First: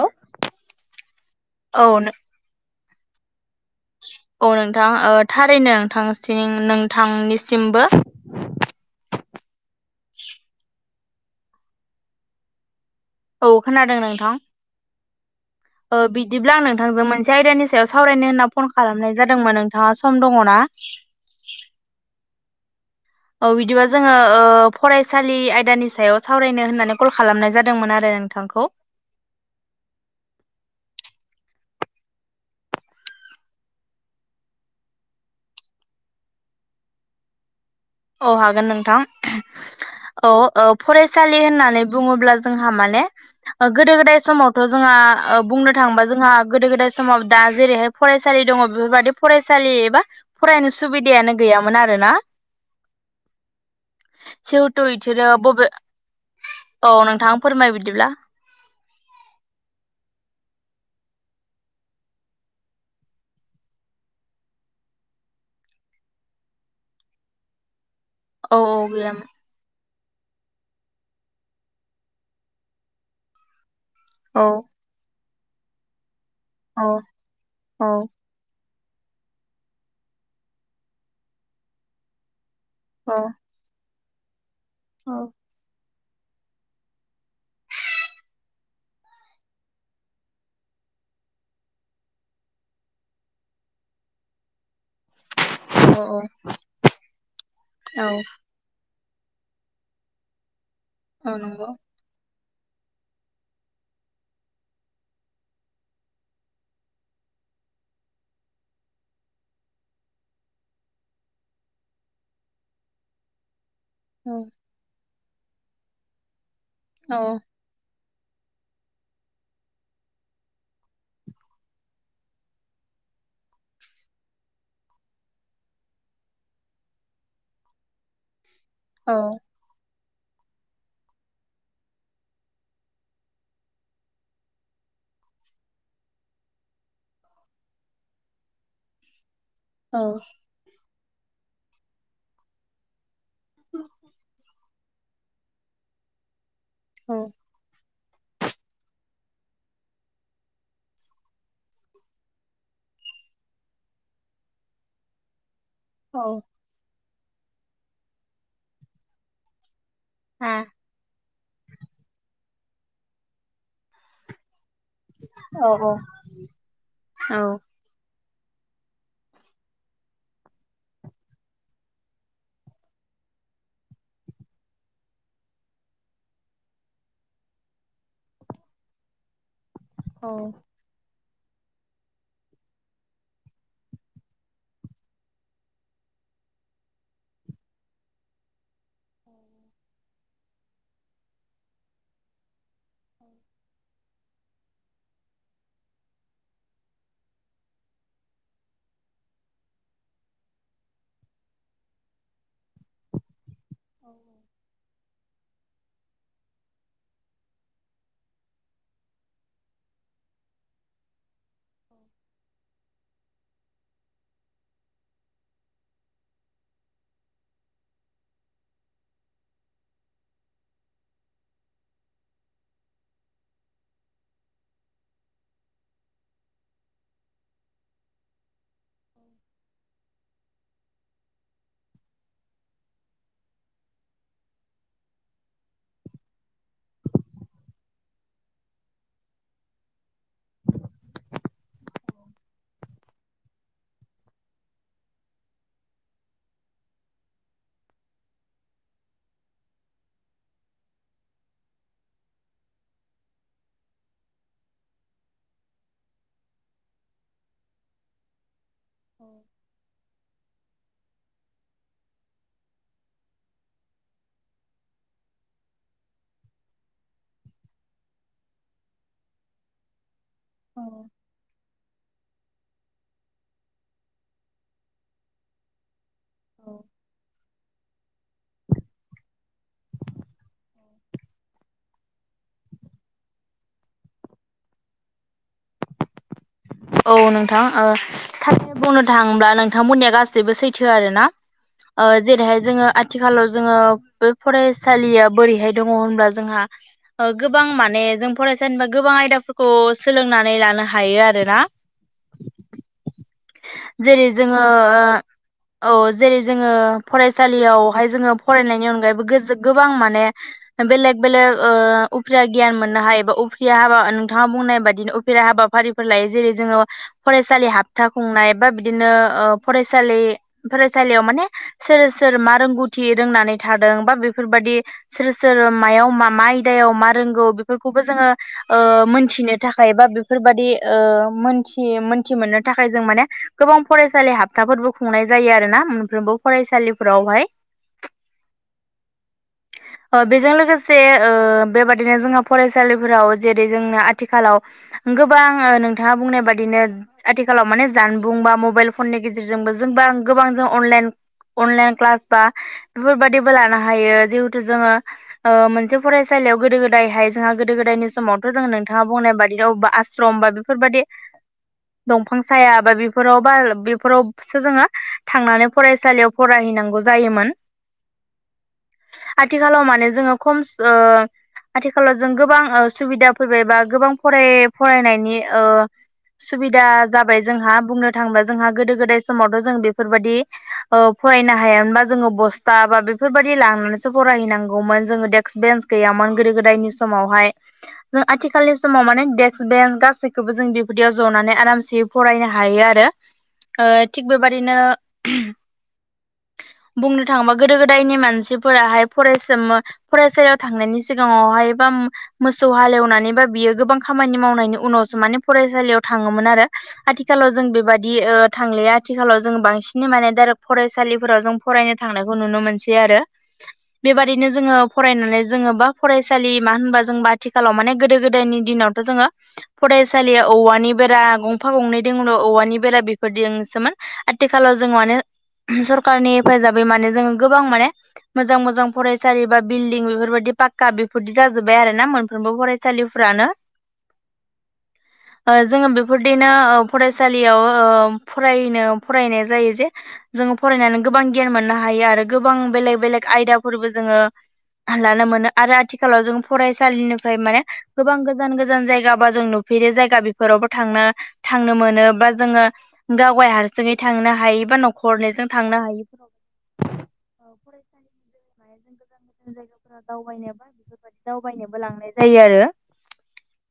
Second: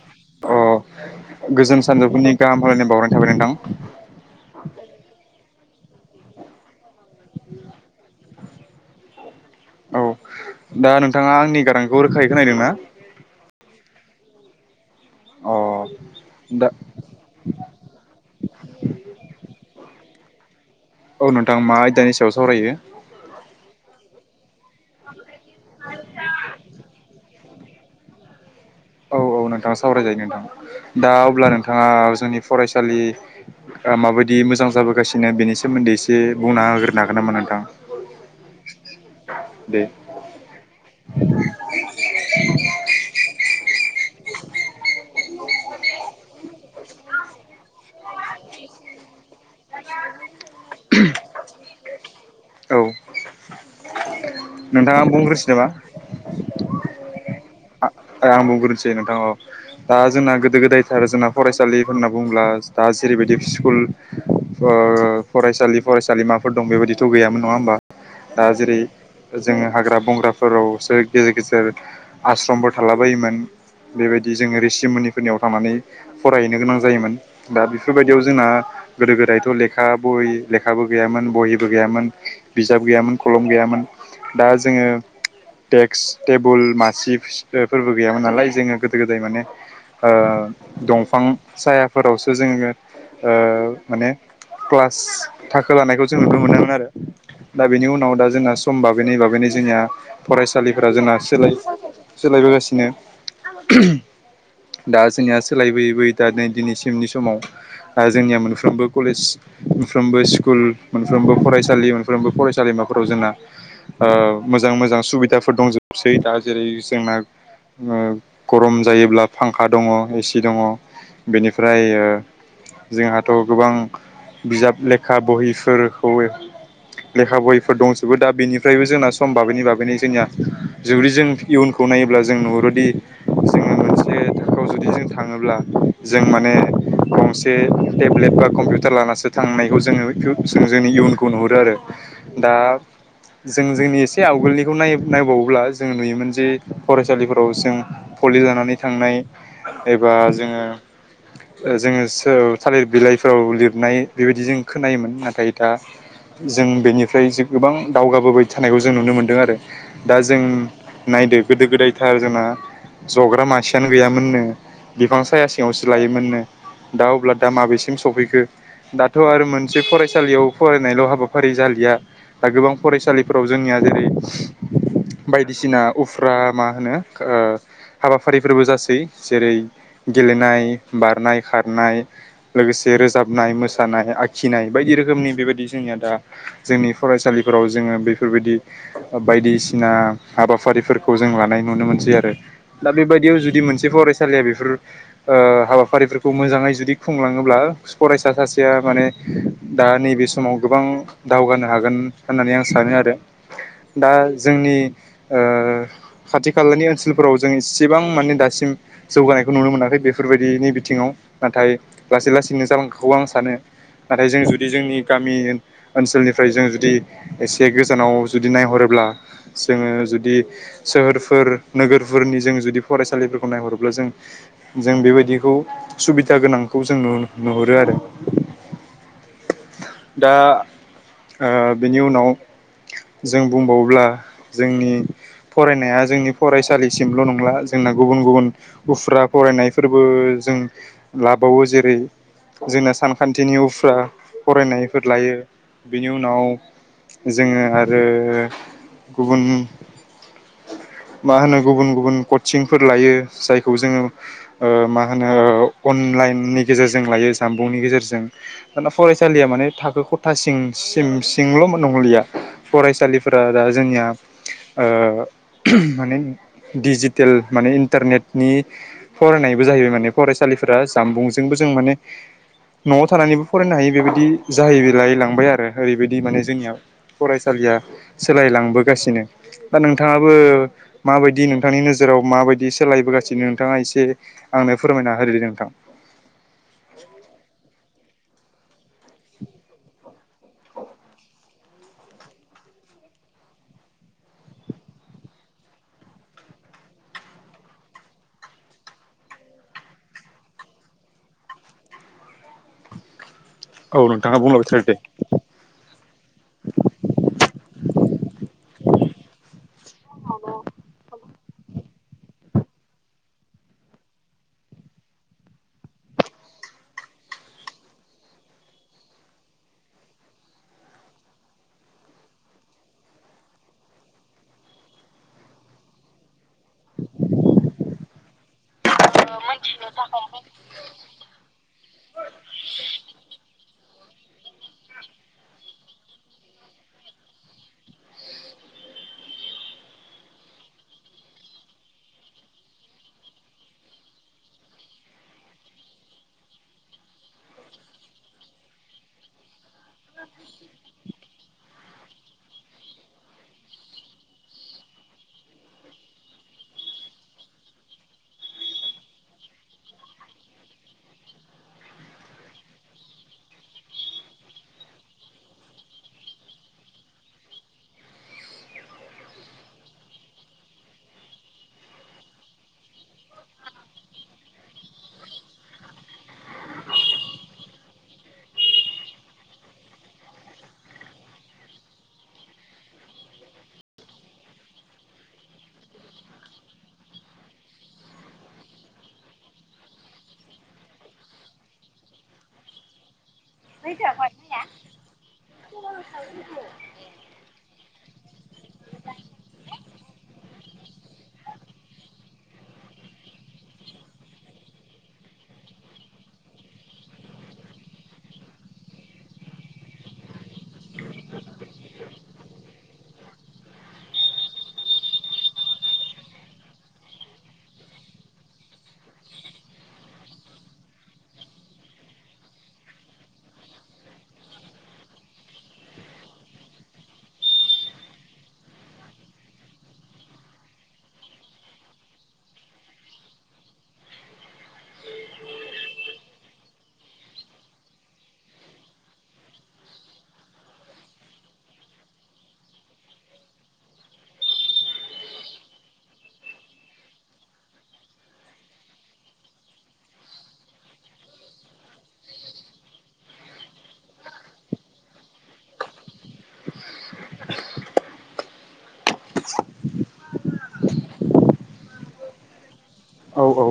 औ अ गोजोन सानजौफोरनि गाहाम हामलायनाय बावहरनाय थाबाय नोंथां। औ नोंथां थारैनो नोंथांसिम नोंथांनिसिमबो। [inaudible] औ दा नोंथाङा आंनि गारांखौ रोखायै खोनदोंना। औ खोनादों नोंथां। औ। बिदिब्ला आं नोंथांजों मोनसे आयदानि सायाव सावरायनो होन्ना फन खालामनाय जादोंमोन नोंथाङा। सम दङना। औ नोंथां मा आयदानि सायाव सावरायो औ बिदिबा जोङो फरायसालि आयदानि सायाव सावरायनो होननानै कल खालामनाय जादों। जादोंमोन आरो नोंथांखौ। औ औ नोंथाङा सावराय जायो नोंथां दा अब्ला नोंथाङा जोंनि फरायसालि माबायदि मोजां जाबोगासिनो बेनि सोमोन्दै एसे बुंना होग्रोनो हागोन नामा नोंथां। औ हागोन नोंथां दे औ औ फरायसालि होननानै बुङोब्ला जोंहा माने। [inaudible] गोदो गोदाय समावथ' जोंहा बुंनो थाङोबा जोंहा गोदो गोदाय समाव दा जेरैहाय फरायसालि दङ। बेफोर बायदि फरायसालिबा फरायनो सुबिदायानो गैयामोन आरोना। औ। जिहेथु नोंथाङा बिसोरो बुंग्रोसै नामा। बबे औ नोंथां फोरमाय बि आं बुंग्रोनोसै नोंथां दा जोंना गोदो गोदायथार जोंना फरायसालिफोरना बुंङोब्ला दा जेरैबायदि स्कुल फरायसालि फरायसालिमाफोर दं बेबायदिथ' गैयामोन नङा होमबा। दा औ जेरै गैयामोन जोङो हाग्रा बंग्राफोरावसो गेजेर गेजेर आश्रमफोर थालाबायायोमोन बेबायदि औ जोङो रिसिमनिफोरनियाव थांनानै फरायहैनो गोनां औ जायोमोन दा औ बेफोर बायदियाव जोंना। गोदो गोदायथ' लेखा ब लेखाबो गैयामोन बहिबो गैयामोन बिजाब गैयामोन औ खलम गैयामोन दा जोङो औ देक्स टेबोल मासे फोरबो गैयामोन नालाय जोङो गोदो गोदाय माने दंफां सायाफोरावसो जों जङो माने क्लास थाखो लानायखौ जों नुनो मोनोन आरो दा बेनि औ उनाव दा जोंना समबाब बेनि बाबैनो जोंनिया फरायसालिफोरा जोंना औ सोलाय नंगौ सोलायबोगासिनो दा जोंनिया सोलायबोयै बयै दा नै दिनैसिमनि समाव द जोंनिया मोनफ्रोमबो कलेज मोनफ्रोमबो स्कुल मोनफ्रोमबो फरायसालि मोनफ्रोमबो फरायसालिमाफोराव जोंना औ मोजां मोजां सुबिदाफोर दंजोबसै दा जेरै जोंना औ गरम जायोब्ला फांखा दङ एसि दङ बेनिफ्राय जोंहाथ' गोबां बिजाब लेखा बहिफोरखौ लेखा बयफोर दंजोबो दा बेनिफ्रायबो जोंना औ आ सम बाबैनि बाबैनि जोंनिया जुबि जों इयुनखौ नायोब्ला जों नुहुरोदि जोङो मोनसे थाखोआव जुदि जों थाङोब्ला जों माने [inaudible] गंसे टेब्लेट बा कम्पिउटार लानासो थांनायखौ औ जोङो जों जोंनि इयुनखौ नुहरो आरो दा जों जोंनि एसे आवगोलनिखौनाय नायबावोब्ला जों नुयोमोन जे फरायसालिफोराव जों कलि जानानै थांनाय एबा जोङो जोङो सो थालिर बिलाइफोराव लिरनाय बेबायदि जों खोनायोमोन नाथाय दा जों बेनिफ्राय गोबां दावगाबोबाय थानायखौ जों नुनो मोनदों आरो दा जों नायदो गोदो गोदायथार जोंना जग्रा मासेयानो गैयामोननो बिफां साया सिङावसो लायोमोननो दा अब्ला दा माबेसिम सफैखो दाथ' आरो मोनसे फरायसालियाव फरायनायल' हाबाफारि जालिया दा गोबां फरायसालिफोराव जोंनिया जेरै बायदिसिना उफ्रा मा होनो ओ हाबाफारिफोरबो जासै जेरै औ गेलेनाय बारनाय खारनाय लोगोसे रोजाबनाय मोसानाय आखिनाय बायदि रोखोमनि बेबायदि जोंनिया दा जोंनि फरायसालिफोराव जोङो बेफोरबायदि बायदिसिना हाबा हाफारिफोरखौ जों लानाय नुनो मोनसै आरो दा बेबायदियाव जुदि मोनसे फरायसालिया बेफोर हाबाफारिफोरखौ मोजाङै जुदि खुंलाङोब्ला फरायसा सासेया माने दा नैबे समाव गोबां दावगानो हागोन होननानै आं सानो आरो दा जोंनि ओ [inaudible] खाथि खालानि ओनसोलफोराव जों इसेबां माने दासिम जौगानायखौ नुनो मोनाखै बेफोरबायदिनि बिथिङाव नाथाय लासै लासैनो जालांखौ आं सानो नाथाय जों जुदि जोंनि गामि ओनसोलनिफ्राय जों जुदि एसे गोजानाव जुदि नायहरो ब्ला जोङो जुद दि सोहोरफोर नोगोरफोरनि जों जुदि फरायसालिफोरखौ नायहरोब्ला जों जों बेबायदि बिदिखौ सुबिदा गोनांखौ जों नुहुरो आरो औ दा बेनि उनाव जों बुंबावोब्ला जोंनि फरायनाया जोंनि फरायसालिसिमल' नंला जोंना गुबुन गुबुन उफुर्रा फरायनायफोरबो जों लाबावो जेरै जोंना सानखान्थिनि उफ्रा फरायनायफोर लायो बेनि उनाव जोङो आरो गुबुन [inaudible] मा होनो गुबुन गुबुन कचिंफोर लायो जायखौ जोङो ओ मा होनो अनलाइननि गेजेरजों लायो जानबुंनि गेजेरजों दाना फरायसालिया माने थाखो खथासिम सिम सिंल' नंलिया फरायसालिफोरा दा जोंनिया ओ माने डिजिटेल माने इन्टारनेटनि फरायनायबो जाहैबाय माने फरायसालिफोरा औ जामबुंजोंबो जों माने न'आव थानानैबो फरायनो हायो बेबायदि जाहैलायै लांबाय आरो ओरैबायदि बि माने जोंनियाव फरायसालिया सोलायलांबोगासिनो दा नोंथाङाबो माबायदि नोंथांनि नोजोराव माबायदि सोलायबोगासिनो नोंथाङा एसे आंनो फोरमायना हो दे नोंथां [inaudible] औ नोंथां ओ थारैनो बुंनो थाङोब्ला नोंथांमोननिया गासैबो सैथो आरो ना ओ जेरैहाय जोङो आथिखालाव जोङो बे फरायसालिया बोरैहाय दङ होनब्ला जोंहा गोबां माने जों फरायसालिनिफ्राय गोबां आयदाफोरखौ सोलोंनानै लानो हायो आरोना औ जेरै नोंथाङा जोङो बुंलांबाय थादो दे ओ औ जेरै जोङो फरायसालियावहाय जोङो फरायनायनि अनगायैबो गोबां माने बेलग बेल उफ्रि गिय मोननो हायो एा उफ्रिया हाबा नोंथाङा बुंनाय बाददिनो उफ्रिया हाबाफारिफोर लायो जेरै- जोङो फरायसालि हाबथा बुंनाय बा बिदिनो फरायसालि फरायसालियाव माने- सोर सोर मा रोंगौथि रोंनानै थादों बा बेफोरबादि सोर सोर मायाव मा मा आयदायाव मा रोंगौ बेफोरखौबो जोङो मोनथिनो थाखाय बा बेफोरबादि मोनथि मोनथि मोननो थाखाय जों माने गोबां फरायसालि हाबथाफोरबो खुंनाय जायो आरोना मोनफ्रोमबो फरायसालिफोरावहाय [inaudible] बेजों लोगोसे बेबादिनो जोंहा फरायसालिफोराव जेरै जोंनो आथिखालाव गोबां नथाङा बुंनाय बादिनो आथिखालाव माने जानबुं बा मबाइल फननि गेजेरजोंबो जोंबा गोबां जों अनलाइन अनलाइन क्लास बा बेफोरबाददिबो लानो हायो जिहेथु जोङो मोनसे फरायसालि गोदो गोदायहाय जोंहा गोदो गोदायनि समावथ' जोङो नोंथाङा बुंनाय बादि बबा आश्रम बा बेफोरबायाददि दंफां साया बा बेफोराव बा बेफोरावसो जोङो थांनानै फरायसालियाव फरायहैयो नांगोव जायोमोन आथिखालाव माने जोङो खम आथिखालाव जों गोबां सुबिदा फैबाय बा गोबां फराय फरायनायनि सुबिदा जाबाय जोंहा बुंनो थाङोबा जोंहा गोदो गोदाय समावथ' जों बेफोरबायदि- फरायनो हायामोनबा जोङो बस्था बा बेफोरबायदि लांनानैसो फरायहैनांगौमोन जोङो डेक्क बेन्स गैयामोन। गोदो गोदायनि समावहाय जों आथिखालनि समाव माने डेक्क बेन्स गासै गासैखौबो जों बेबायदियाव जनानै आरामसे फरायनो हायो आरो थिग बेबादिनो- [inaudible] बुंनो थाङोबा गोदो गोदायनि मानसिफोराहाय फरायसोमो फरायसालियाव थांनायनि सिगाङावहाय बा मोसौ हालेवनानै बा बियो गोबां खामानि मावनायनि उनाव माने फरायसालियाव थाङोमोन आरो आथिखालाव जों बेबाददि थांलाया आथिखालाव जोङो बांसिन माने दे फरायसालिफोराव जों फरायनो थांनायखौ नुनो मोनसै आरो बेबाददिनो जोङो फरायनानै जोङो बा फरायसालि मा होनबा जोंबा आथिखालाव माने गोदो गोदायनि नि दिनावथ' जोङो फरायसालिया औवानि बेरा गंफा गंनै दल' औवानि बेरा बेफोरजोंसोमोन आथिखालाव जों माने सरखारनि हेफाजाबै माने जोङो गोबां माने मोजां मोजां फरायसालि बा बिल्डिं बेफोरबायदि पाक्का बेफोरदि जाजोब्बाय आरोना मोनफ्रोमबो फरायसालिफ्रानो जोङो बेफोरदिनो फरायसालियाव फरायनो फरायनाय जायो जे जोङो फरायनानै गोबां गियान मोननो हायो। आरो गोबां बेले बेलेग आयदाफोरबो जोङो लानो मोनो आरो आथिखालाव जों फरायसालिनिफ्राय माने गोबां गोजान गोजान जायग बा जों नु बेदि जायगा बेफोरावबो थांनो थांनो मोनो बा जोङो गावाय हारसिङै थांनो हायो। एब नावखरनिजों थांनो हायो। गोजान - गोजान जायगाफोराव दावबायनोबा बेफोरबायादि दावबायनोबो लांनाय जायो आरो- औ-औ।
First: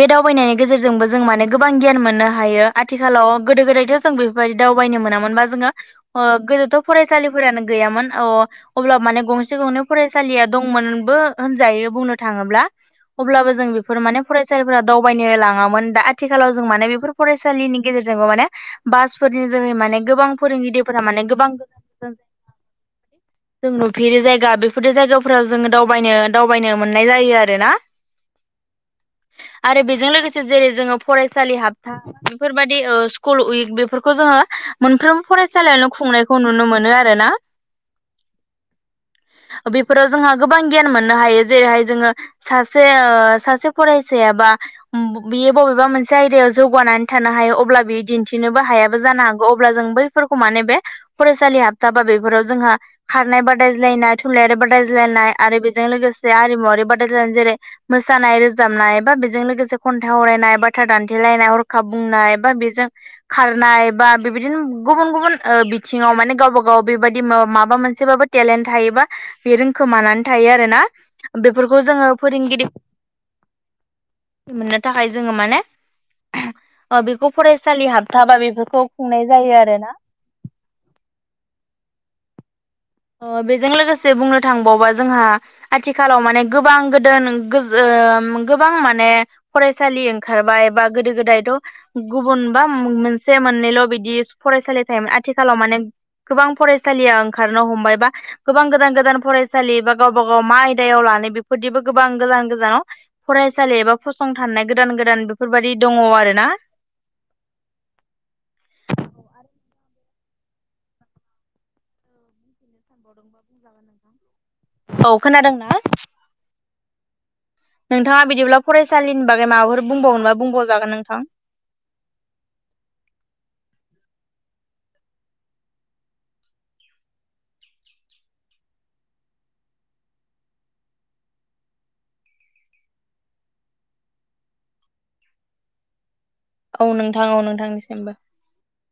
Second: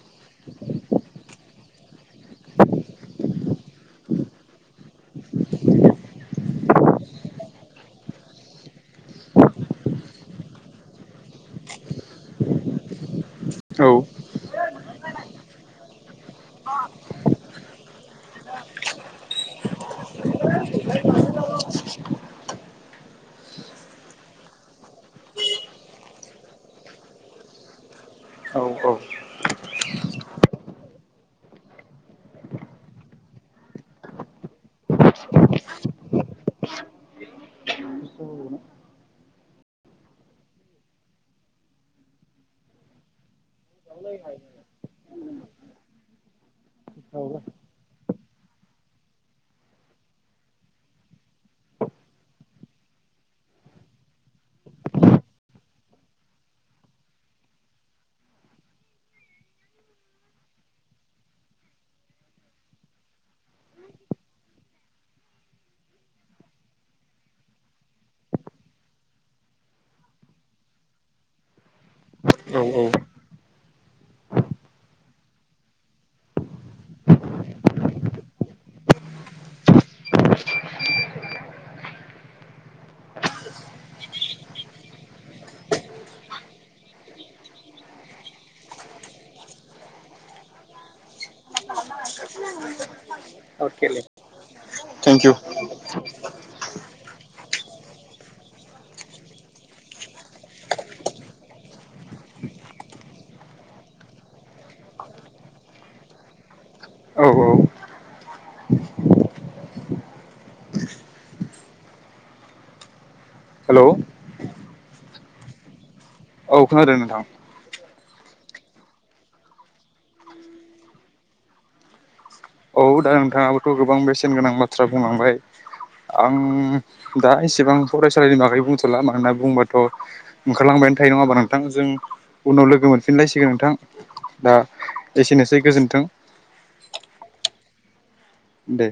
बे दावबायनायनि गेजेरजोंबो जों माने गोबां गियान मोननो हायो आथिखालाव गोदो - गोदायथ' जों बेफोरबायदि दा दावनो मोनामोन बा जोंङो गोदोथ' फसालिफोरानो गैयामोन गंसे गंनै फरायसालिया दंमोनबो होनजायो बुंनो थाङोब्ला। अब्लाबो जों औ बेफोर माने फरायसालिफोरा दावबायनो लाङामोन दा आथिखालाव जों माने बेफोर फरायसालिनि गेजेराव माने बासफोरनि जोहै माने गोबां फोरोंगिरिफोरा माने गोबां गोजान - गोजान जायो। जोंनो भि जायगा बेफोरदि जायगाफोराव जोङो दावबायनो -दावबायनो मोननाय जायो आरोना। औ- औ। आरो बेजों लोगोसे जेरै जोङो फरायसालि हाबथा बेफोरबायाददि ओ स्कुल उइक बेफोरखौ जोङो मोनफ्रोम फरायसालियावनो खुंनायखौ नुनो मोनो। आरो ना बेफोराव जोंहा गोबां गियान मोननो हायो जेरैहाय जोङो सासे ओ सासे फरायसायाबा [unintelligible] बियो बबेबा मोनसे आयदायाव जौगानानै थानो हायो अब्ला बियो दिन्थिनोबो हायाबो जानो हागौ अब्ला जों बैफोर माने बे फरायसालि हाबथाबा बेफोराव जोंहा खारनाय बादायज्लायनाय थुनलाइयारि बादायज्लायनाय आरो बेजों लोगोसे आरिमुवारि बादाय्लायनाय जेरै मोसानाय - रोजाबनाय बा बेजों लोगोसे खन्थाइ आरायनाय, बाथ्रा दान्थेलायनाय, हरखाब बुंनाय बबा बेजों खारनाय बा बेबायदिनो गुबुन - गुबुन बिथिङाव ओ माने गावबा - गाव बेबायदि माबा मोनसे एसेबाबो टेलेन्ट थायोबा बे रोंखोमानानै थायो। आरो ना? बेफोरखौ जोङो औ फोरोंगिरि औ मोननो थाखाय जोङो माने बेखौ फरायसालि हाबथाबा बेफोरखौ खुंनाय जायो आरोना [unintelligible] बेजों लोगोसे बुंनो थांबावबा जोंहा आथिखालाव माने गोबां गोदोन ओ गोबां माने फरायसालि ओंखारबाय बा गोदो गोदायथ' गुबुन बा मोनसे से मोननैल' बिदि फरायसालि थायोमोन थेंकिउ आथिखालाव माने गोबां फरायसालिया ओंखार हमबाय बा गोबां गोदान - गोदान फरायसालि बा गावबा - गाव मा आयदायाव लानाय बेफोरदिबो गोबां गोजान गोान गोजानाव फरायसालि एबा फसंथाननाय गोदान गोदान बेफोरबायाददि दङ आर ना औ - औ। बुंफिननो सानबावदोंबा बुंजागोन हेलौ नोंथां। औ खोनादोंना? औ खोनादों नोंथां। नोंथाङा बिदिब्ला फरायसालिनि बागै माबाफोर बुंबावनोबा बुंबावजागोन नोंथां। औ दा नोंथाङाबोथ' गोबां बेसेन गोनां बाथ्रा बुंलांबाय। आं दा एसेबां फरायसालिनि बागै बुंथ'ला मानोना बुंबाथ' ओंखारलां थायो नङााबा नोंथां जों उनाव लोगो मोनफिनलायसिगोन नोंथां। दा एसेनोसै गोजोन्थों। औ नोंथां औ नोंथांनिसिमबो। दे।